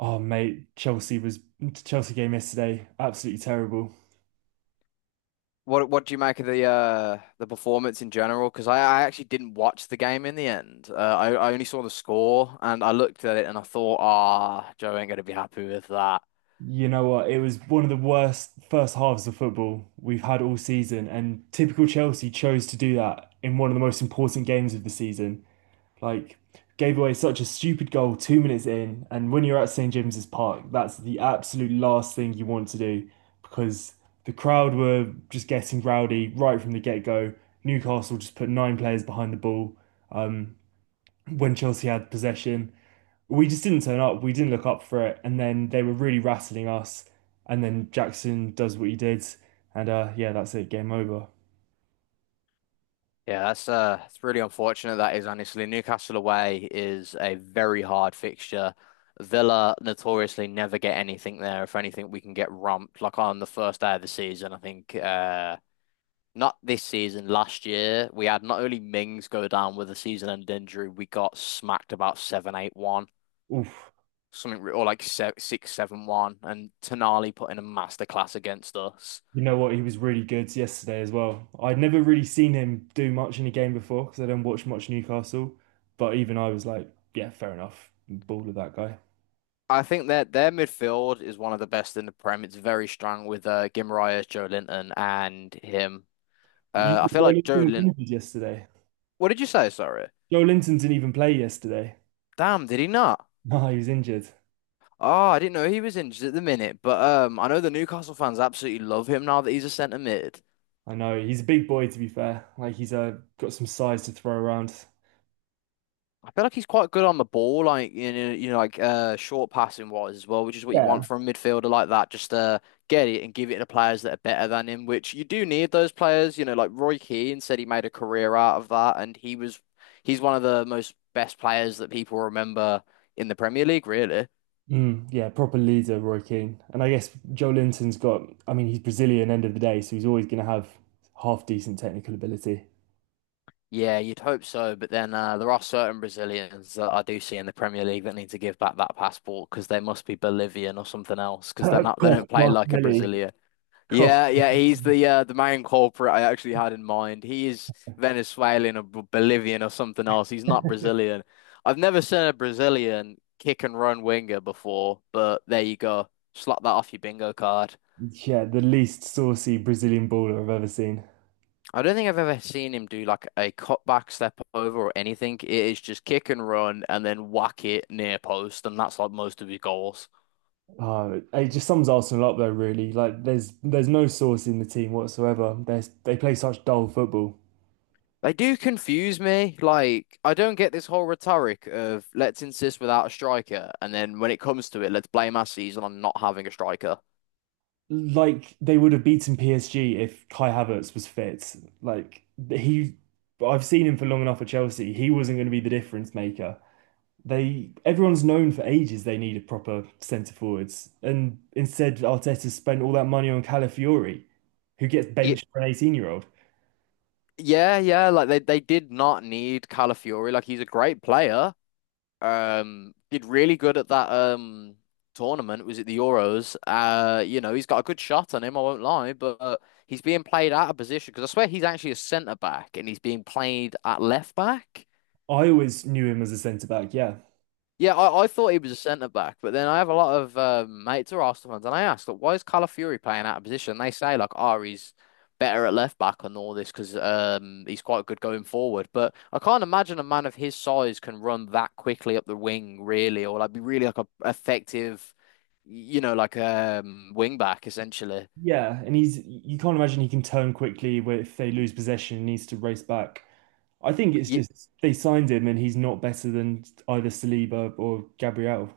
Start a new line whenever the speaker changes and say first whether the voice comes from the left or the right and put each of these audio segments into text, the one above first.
right: Oh mate, Chelsea game yesterday, absolutely terrible.
left: What do you make of the performance in general? Because I actually didn't watch the game in the end. I only saw the score and I looked at it and I thought, ah, Joe ain't gonna be happy with that.
right: You know what? It was one of the worst first halves of football we've had all season, and typical Chelsea chose to do that in one of the most important games of the season. Like, gave away such a stupid goal 2 minutes in, and when you're at St James's Park, that's the absolute last thing you want to do because the crowd were just getting rowdy right from the get-go. Newcastle just put nine players behind the ball um, when Chelsea had possession we just didn't turn up. We didn't look up for it, and then they were really rattling us. And then Jackson does what he did, and yeah, that's it. Game over.
left: Yeah, that's it's really unfortunate that is, honestly. Newcastle away is a very hard fixture. Villa notoriously never get anything there. If anything, we can get romped. Like on the first day of the season, I think, not this season, last year, we had not only Mings go down with a season-end injury, we got smacked about seven, eight, one,
right: Oof.
left: something, or like six, seven, one, and Tonali put in a masterclass against us.
right: You know what? He was really good yesterday as well. I'd never really seen him do much in a game before because I don't watch much Newcastle. But even I was like, yeah, fair enough. Ball of that guy.
left: I think that their midfield is one of the best in the Prem. It's very strong with Guimaraes, Joe Linton, and him. I feel
right: Joe
left: like Joe
right: Linton was
left: Linton.
right: injured yesterday.
left: What did you say? Sorry.
right: Joe Linton didn't even play yesterday.
left: Damn, did he not?
right: No, he was injured.
left: Oh, I didn't know he was injured at the minute, but I know the Newcastle fans absolutely love him now that he's a centre mid.
right: I know. He's a big boy, to be fair. Like he's got some size to throw around.
left: I feel like he's quite good on the ball, like, like, short passing wise as well, which is what you want
right: Yeah.
left: from a midfielder like that. Just get it and give it to players that are better than him, which you do need those players. Like Roy Keane said, he made a career out of that, and he's one of the most best players that people remember in the Premier League, really.
right: Mm, yeah, proper leader, Roy Keane. And I guess I mean, he's Brazilian end of the day, so he's always going to have half decent technical ability.
left: Yeah, you'd hope so, but then there are certain Brazilians that I do see in the Premier League that need to give back that passport because they must be Bolivian or something else, because they're not, they
right: Kof
left: don't play like a
right: Martinelli.
left: Brazilian.
right: Kof.
left: Yeah, yeah, he's the main culprit I actually had in mind. He is Venezuelan or Bolivian or something else. He's not Brazilian. I've never seen a Brazilian kick and run winger before, but there you go. Slot that off your bingo card.
right: Yeah, the least saucy Brazilian baller I've ever seen.
left: I don't think I've ever seen him do like a cutback step over or anything. It is just kick and run and then whack it near post, and that's like most of his goals.
right: It just sums Arsenal up though, really. Like there's no sauce in the team whatsoever. They play such dull football.
left: They do confuse me. Like, I don't get this whole rhetoric of let's insist without a striker, and then when it comes to it, let's blame our season on not having a striker.
right: Like they would have beaten PSG if Kai Havertz was fit. Like he, I've seen him for long enough at Chelsea. He wasn't going to be the difference maker. Everyone's known for ages they needed proper centre forwards, and instead Arteta spent all that money on Calafiori, who gets
left: Ye-
right: benched for an 18-year-old.
left: Yeah, yeah, like, they did not need Calafiori. Like, he's a great player. Did really good at that tournament. Was it the Euros? He's got a good shot on him, I won't lie, but he's being played out of position because I swear he's actually a centre back and he's being played at left back.
right: I always knew him as a centre back. Yeah,
left: Yeah, I thought he was a centre back, but then I have a lot of mates who are Arsenal fans, and I asked, like, why is Calafuri playing out of position? They say, like, oh, he's better at left back and all this because he's quite good going forward. But I can't imagine a man of his size can run that quickly up the wing, really, or like be really like a effective, like, wing back essentially.
right: yeah, and he's you can't imagine he can turn quickly where if they lose possession, he needs to race back. I think it's just they signed him and he's not better than either Saliba or Gabriel.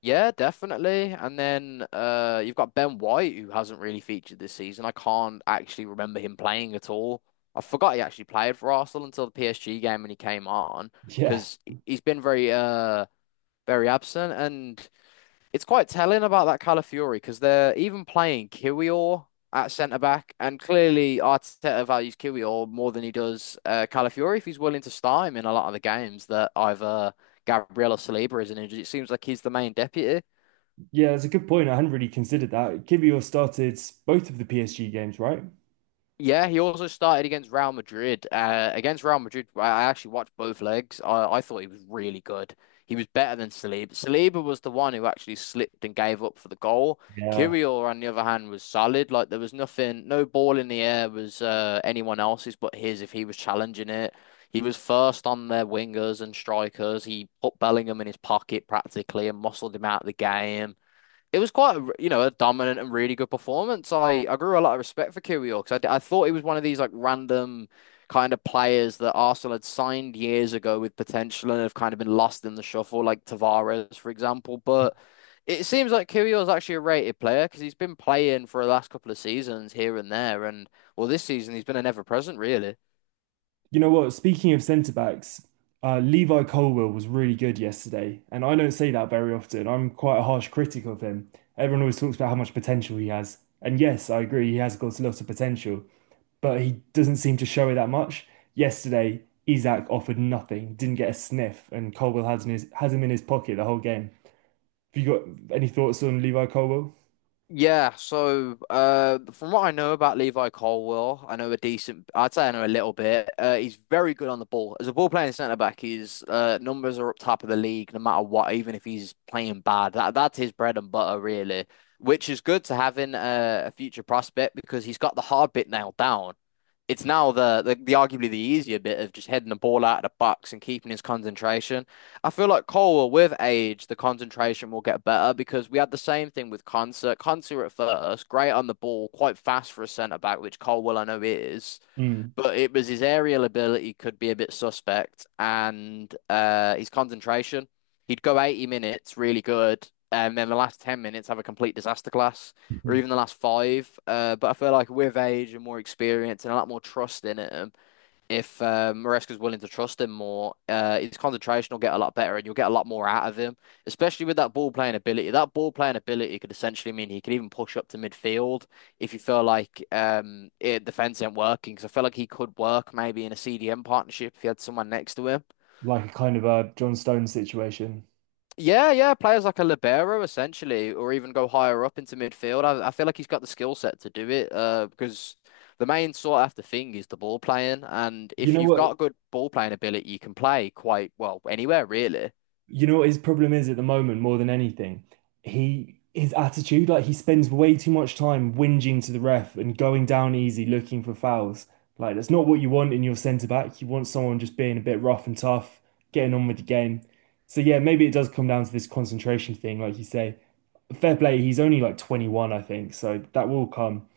left: Yeah, definitely. And then you've got Ben White, who hasn't really featured this season. I can't actually remember him playing at all. I forgot he actually played for Arsenal until the PSG game when he came on,
right: Yeah,
left: because he's been very, very absent. And it's quite telling about that Calafiori, because they're even playing Kiwior at centre back, and clearly Arteta values Kiwior more than he does Calafiori if he's willing to start him in a lot of the games that either Gabriel or Saliba isn't injured. It seems like he's the main deputy.
right: yeah, that's a good point. I hadn't really considered that. Kivior started both of the PSG games, right?
left: Yeah, he also started against Real Madrid. Against Real Madrid, I actually watched both legs. I thought he was really good. He was better than Saliba. Saliba was the one who actually slipped and gave up for the goal.
right: Yeah.
left: Kirill, on the other hand, was solid. Like, there was nothing, no ball in the air was anyone else's but his if he was challenging it. He was first on their wingers and strikers. He put Bellingham in his pocket practically and muscled him out of the game. It was quite a dominant and really good performance. I grew a lot of respect for Kyrgios, 'cause I thought he was one of these like random kind of players that Arsenal had signed years ago with potential and have kind of been lost in the shuffle, like Tavares, for example. But it seems like Kyrgios is actually a rated player because he's been playing for the last couple of seasons here and there, and, well, this season he's been an ever present, really.
right: You know what? Speaking of centre backs, Levi Colwill was really good yesterday, and I don't say that very often. I'm quite a harsh critic of him. Everyone always talks about how much potential he has, and yes, I agree, he has got a lot of potential. But he doesn't seem to show it that much. Yesterday, Isak offered nothing, didn't get a sniff, and Colwill has him in his pocket the whole game. Have you got any thoughts on Levi Colwill?
left: Yeah, so from what I know about Levi Colwill, I know a decent. I'd say I know a little bit. He's very good on the ball. As a ball playing centre back, his numbers are up top of the league, no matter what. Even if he's playing bad, that's his bread and butter, really. Which is good to have in a future prospect, because he's got the hard bit nailed down. It's now the arguably the easier bit of just heading the ball out of the box and keeping his concentration. I feel like Cole, with age, the concentration will get better, because we had the same thing with Concert. Concert at first, great on the ball, quite fast for a centre back, which Colwell I know is,
right: Mm.
left: but it was his aerial ability could be a bit suspect and his concentration. He'd go 80 minutes really good, and then the last 10 minutes have a complete disaster class, or
right: Mhm.
left: even the last five. But I feel like with age and more experience and a lot more trust in it, if Maresca's willing to trust him more, his concentration will get a lot better and you'll get a lot more out of him, especially with that ball playing ability. That ball playing ability could essentially mean he could even push up to midfield if you feel like defense ain't working. Because I feel like he could work maybe in a CDM partnership if he had someone next to him.
right: Like a kind of a John Stones situation.
left: Yeah, yeah, players like a libero essentially, or even go higher up into midfield. I feel like he's got the skill set to do it. Because the main sought after thing is the ball playing, and
right: You
left: if
right: know
left: you've
right: what?
left: got good ball playing ability, you can play quite well anywhere, really.
right: You know what his problem is at the moment, more than anything? He his attitude, like he spends way too much time whinging to the ref and going down easy looking for fouls. Like that's not what you want in your centre back. You want someone just being a bit rough and tough, getting on with the game. So yeah, maybe it does come down to this concentration thing, like you say. Fair play, he's only like 21, I think, so that will come.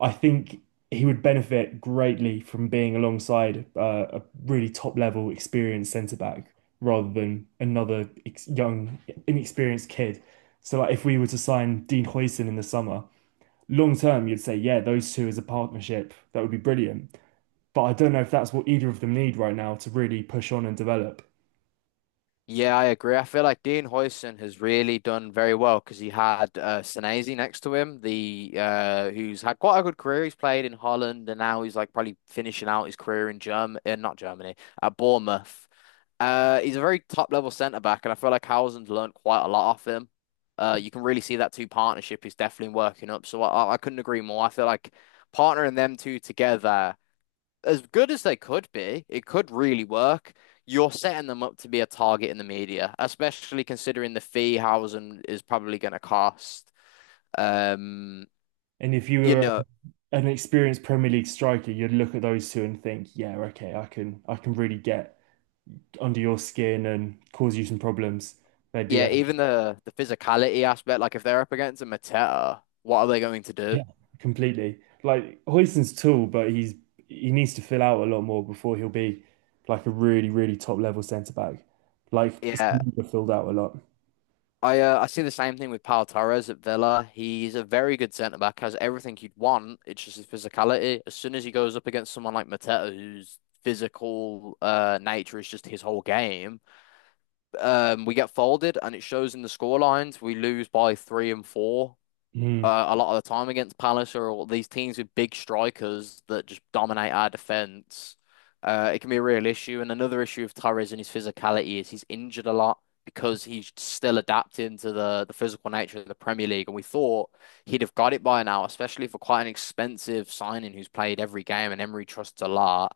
right: I think he would benefit greatly from being alongside a really top level experienced centre back rather than another ex young inexperienced kid. So like if we were to sign Dean Huijsen in the summer, long term you'd say yeah those two as a partnership that would be brilliant. But I don't know if that's what either of them need right now to really push on and develop.
left: Yeah, I agree. I feel like Dean Huijsen has really done very well because he had Senesi next to him, the who's had quite a good career. He's played in Holland, and now he's like probably finishing out his career in Germany, not Germany, at Bournemouth. He's a very top level centre back, and I feel like Howland's learned quite a lot off him. You can really see that two partnership is definitely working up. So I couldn't agree more. I feel like partnering them two together, as good as they could be, it could really work. You're setting them up to be a target in the media, especially considering the fee Howland is probably going to cost. Um,
right: And if you
left: you
right: were
left: know,
right: an experienced Premier League striker, you'd look at those two and think, yeah, okay, I can really get under your skin and cause you some problems. They'd be
left: yeah, even the physicality aspect. Like, if they're up against a Mateta, what are they going to do?
right: yeah, completely like Huijsen's tall, but he needs to fill out a lot more before he'll be like a really, really top level centre back. Like
left: Yeah,
right: Saliba filled out a lot.
left: I see the same thing with Pau Torres at Villa. He's a very good centre back, has everything you'd want. It's just his physicality. As soon as he goes up against someone like Mateta, whose physical nature is just his whole game, we get folded, and it shows in the score lines. We lose by three and four
right: Mm.
left: a lot of the time against Palace or these teams with big strikers that just dominate our defense. It can be a real issue. And another issue with Torres and his physicality is he's injured a lot because he's still adapting to the physical nature of the Premier League. And we thought he'd have got it by now, especially for quite an expensive signing who's played every game and Emery trusts a lot.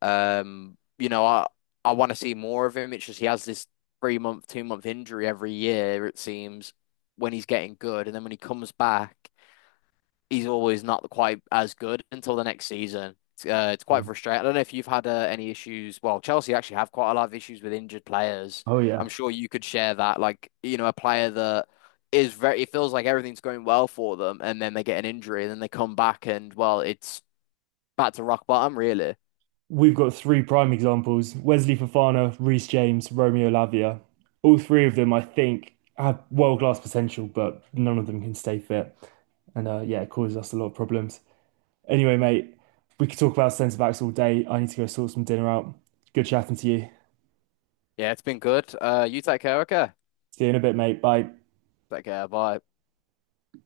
left: Um, you know, I, I want to see more of him. It's just he has this 3-month, 2-month injury every year, it seems, when he's getting good. And then when he comes back, he's always not quite as good until the next season. It's
right: Yeah.
left: quite frustrating. I don't know if you've had any issues. Well, Chelsea actually have quite a lot of issues with injured players.
right: Oh
left: I'm
right: yeah.
left: sure you could share that. Like, you know, a player that is very, it feels like everything's going well for them, and then they get an injury, and then they come back, and, well, it's back to rock bottom, really.
right: We've got three prime examples: Wesley Fofana, Reece James, Romeo Lavia. All three of them, I think, have world class potential, but none of them can stay fit, and yeah, it causes us a lot of problems. Anyway, mate, we could talk about centre backs all day. I need to go sort some dinner out. Good chatting to you.
left: Yeah, it's been good. You take care, okay?
right: See you in a bit, mate. Bye.
left: Take care. Bye.